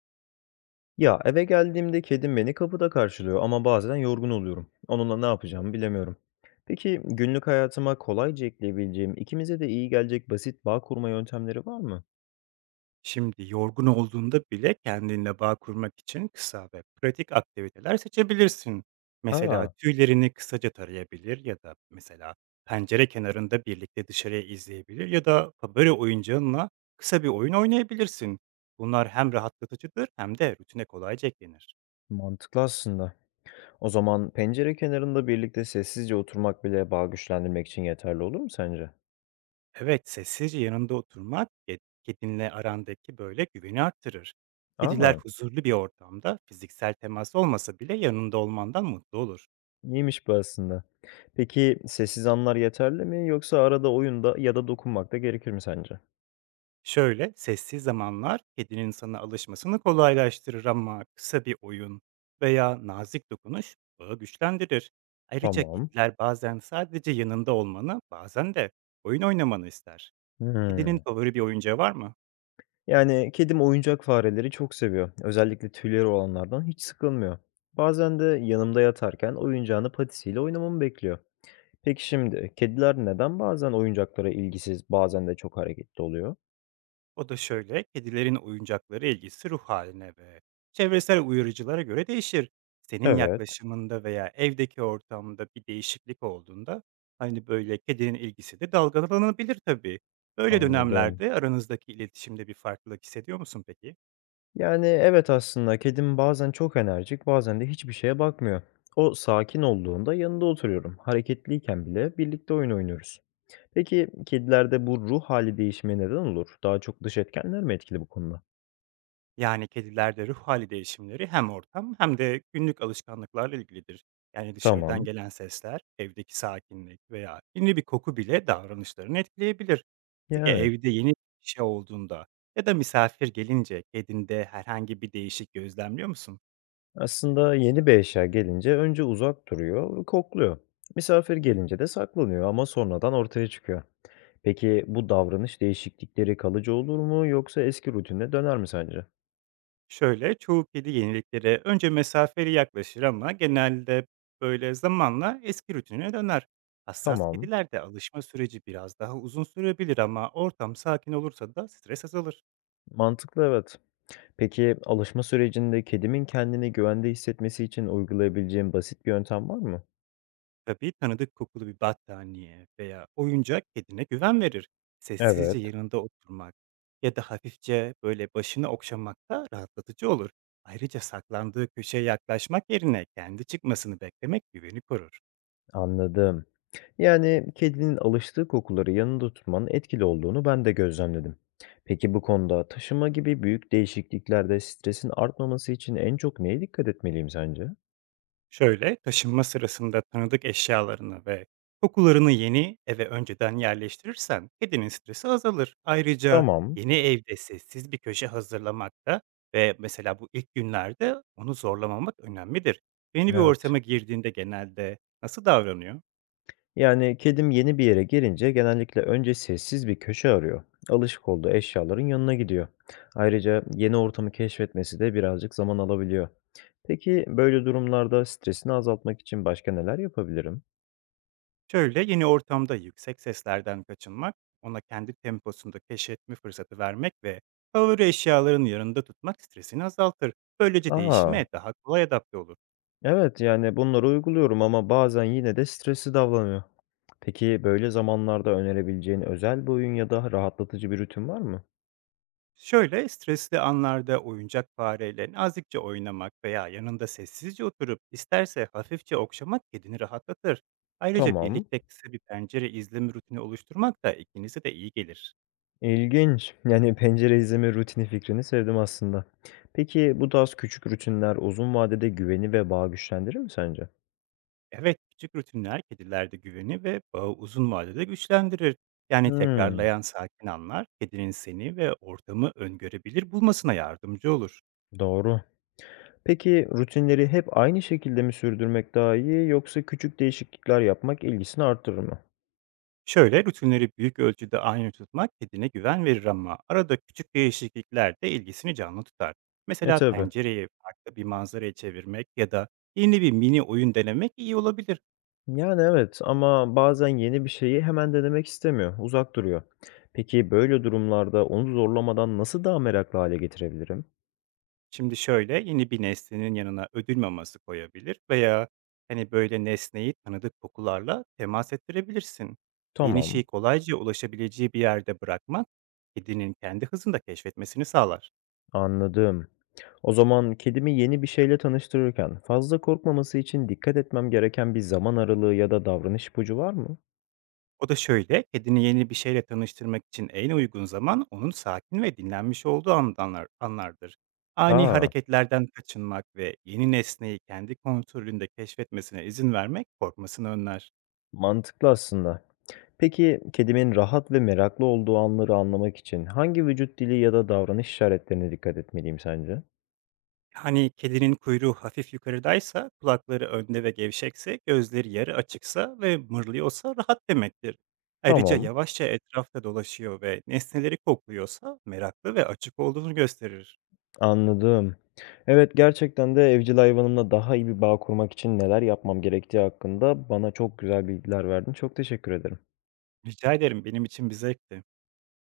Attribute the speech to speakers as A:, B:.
A: Ya, eve geldiğimde kedim beni kapıda karşılıyor ama bazen yorgun oluyorum. Onunla ne yapacağımı bilemiyorum. Peki günlük hayatıma kolayca ekleyebileceğim, ikimize de iyi gelecek basit bağ kurma yöntemleri var mı?
B: Şimdi yorgun olduğunda bile kendinle bağ kurmak için kısa ve pratik aktiviteler seçebilirsin. Mesela
A: Aa,
B: tüylerini kısaca tarayabilir ya da mesela pencere kenarında birlikte dışarıya izleyebilir ya da favori oyuncağınla kısa bir oyun oynayabilirsin. Bunlar hem rahatlatıcıdır hem de rutine kolayca eklenir.
A: mantıklı aslında. O zaman pencere kenarında birlikte sessizce oturmak bile bağ güçlendirmek için yeterli olur mu sence?
B: Evet, sessizce yanında oturmak kedinle arandaki böyle güveni arttırır. Kediler
A: Aa,
B: huzurlu bir ortamda fiziksel temas olmasa bile yanında olmandan mutlu olur.
A: iyiymiş bu aslında. Peki sessiz anlar yeterli mi yoksa arada oyunda ya da dokunmak da gerekir mi sence?
B: Şöyle, sessiz zamanlar kedinin sana alışmasını kolaylaştırır ama kısa bir oyun veya nazik dokunuş bağı güçlendirir. Ayrıca
A: Tamam.
B: kediler bazen sadece yanında olmanı, bazen de oyun oynamanı ister. Kedinin
A: Hmm.
B: favori bir oyuncağı var mı?
A: Yani kedim oyuncak fareleri çok seviyor. Özellikle tüyleri olanlardan hiç sıkılmıyor. Bazen de yanımda yatarken oyuncağını patisiyle oynamamı bekliyor. Peki şimdi kediler neden bazen oyuncaklara ilgisiz, bazen de çok hareketli oluyor?
B: O da şöyle, kedilerin oyuncakları ilgisi ruh haline ve çevresel uyarıcılara göre değişir. Senin
A: Evet,
B: yaklaşımında veya evdeki ortamda bir değişiklik olduğunda, hani, böyle, kedinin ilgisi de dalgalanabilir tabii. Böyle
A: anladım.
B: dönemlerde aranızdaki iletişimde bir farklılık hissediyor musun peki?
A: Yani evet aslında kedim bazen çok enerjik, bazen de hiçbir şeye bakmıyor. O sakin olduğunda yanında oturuyorum. Hareketliyken bile birlikte oyun oynuyoruz. Peki kedilerde bu ruh hali değişimi neden olur? Daha çok dış etkenler mi etkili bu konuda?
B: Yani kedilerde ruh hali değişimleri hem ortam hem de günlük alışkanlıklarla ilgilidir. Yani dışarıdan
A: Tamam.
B: gelen sesler, evdeki sakinlik veya yeni bir koku bile davranışlarını etkileyebilir. Peki
A: Yani,
B: evde yeni bir şey olduğunda ya da misafir gelince kedinde herhangi bir değişik gözlemliyor musun?
A: aslında yeni bir eşya gelince önce uzak duruyor ve kokluyor. Misafir gelince de saklanıyor ama sonradan ortaya çıkıyor. Peki bu davranış değişiklikleri kalıcı olur mu yoksa eski rutinine döner mi sence?
B: Şöyle, çoğu kedi yeniliklere önce mesafeli yaklaşır ama genelde böyle zamanla eski rutinine döner. Hassas
A: Tamam,
B: kedilerde alışma süreci biraz daha uzun sürebilir ama ortam sakin olursa da stres azalır.
A: mantıklı evet. Peki alışma sürecinde kedimin kendini güvende hissetmesi için uygulayabileceğim basit bir yöntem var mı?
B: Tabii, tanıdık kokulu bir battaniye veya oyuncak kedine güven verir.
A: Evet.
B: Sessizce yanında oturmak ya da hafifçe böyle başını okşamak da rahatlatıcı olur. Ayrıca saklandığı köşeye yaklaşmak yerine kendi çıkmasını beklemek güveni korur.
A: Anladım. Yani kedinin alıştığı kokuları yanında tutmanın etkili olduğunu ben de gözlemledim. Peki bu konuda taşıma gibi büyük değişikliklerde stresin artmaması için en çok neye dikkat etmeliyim sence?
B: Şöyle, taşınma sırasında tanıdık eşyalarını ve kokularını yeni eve önceden yerleştirirsen kedinin stresi azalır. Ayrıca
A: Tamam.
B: yeni evde sessiz bir köşe hazırlamakta ve mesela bu ilk günlerde onu zorlamamak önemlidir. Yeni bir
A: Evet.
B: ortama girdiğinde genelde nasıl davranıyor?
A: Yani kedim yeni bir yere gelince genellikle önce sessiz bir köşe arıyor. Alışık olduğu eşyaların yanına gidiyor. Ayrıca yeni ortamı keşfetmesi de birazcık zaman alabiliyor. Peki böyle durumlarda stresini azaltmak için başka neler yapabilirim?
B: Şöyle, yeni ortamda yüksek seslerden kaçınmak, ona kendi temposunda keşfetme fırsatı vermek ve favori eşyaların yanında tutmak stresini azaltır. Böylece
A: Aa,
B: değişime daha kolay adapte olur.
A: evet, yani bunları uyguluyorum ama bazen yine de stresli davranıyor. Peki böyle zamanlarda önerebileceğin özel bir oyun ya da rahatlatıcı bir rutin var mı?
B: Şöyle, stresli anlarda oyuncak fareyle nazikçe oynamak veya yanında sessizce oturup isterse hafifçe okşamak kedini rahatlatır. Ayrıca
A: Tamam.
B: birlikte kısa bir pencere izleme rutini oluşturmak da ikinize de iyi gelir.
A: İlginç. Yani pencere izleme rutini fikrini sevdim aslında. Peki bu tarz küçük rutinler uzun vadede güveni ve bağı güçlendirir mi sence?
B: Evet, küçük rutinler kedilerde güveni ve bağı uzun vadede güçlendirir. Yani
A: Hmm,
B: tekrarlayan sakin anlar kedinin seni ve ortamı öngörebilir bulmasına yardımcı olur.
A: doğru. Peki rutinleri hep aynı şekilde mi sürdürmek daha iyi yoksa küçük değişiklikler yapmak ilgisini artırır mı?
B: Şöyle rutinleri büyük ölçüde aynı tutmak kedine güven verir ama arada küçük değişiklikler de ilgisini canlı tutar.
A: E
B: Mesela
A: tabii.
B: pencereyi farklı bir manzaraya çevirmek ya da yeni bir mini oyun denemek iyi olabilir.
A: Yani, evet ama bazen yeni bir şeyi hemen denemek istemiyor, uzak duruyor. Peki böyle durumlarda onu zorlamadan nasıl daha meraklı hale getirebilirim?
B: Şimdi şöyle yeni bir nesnenin yanına ödül maması koyabilir veya hani böyle nesneyi tanıdık kokularla temas ettirebilirsin. Yeni
A: Tamam,
B: şeyi kolayca ulaşabileceği bir yerde bırakmak kedinin kendi hızında keşfetmesini sağlar.
A: anladım. O zaman kedimi yeni bir şeyle tanıştırırken fazla korkmaması için dikkat etmem gereken bir zaman aralığı ya da davranış ipucu var mı?
B: O da şöyle, kedini yeni bir şeyle tanıştırmak için en uygun zaman onun sakin ve dinlenmiş olduğu anlar, anlardır. Ani
A: Aa,
B: hareketlerden kaçınmak ve yeni nesneyi kendi kontrolünde keşfetmesine izin vermek korkmasını önler.
A: mantıklı aslında. Peki kedimin rahat ve meraklı olduğu anları anlamak için hangi vücut dili ya da davranış işaretlerine dikkat etmeliyim sence?
B: Hani kedinin kuyruğu hafif yukarıdaysa, kulakları önde ve gevşekse, gözleri yarı açıksa ve mırlıyorsa rahat demektir. Ayrıca
A: Tamam.
B: yavaşça etrafta dolaşıyor ve nesneleri kokluyorsa meraklı ve açık olduğunu gösterir.
A: Anladım. Evet, gerçekten de evcil hayvanımla daha iyi bir bağ kurmak için neler yapmam gerektiği hakkında bana çok güzel bilgiler verdin. Çok teşekkür ederim.
B: Rica ederim, benim için bir zevkti.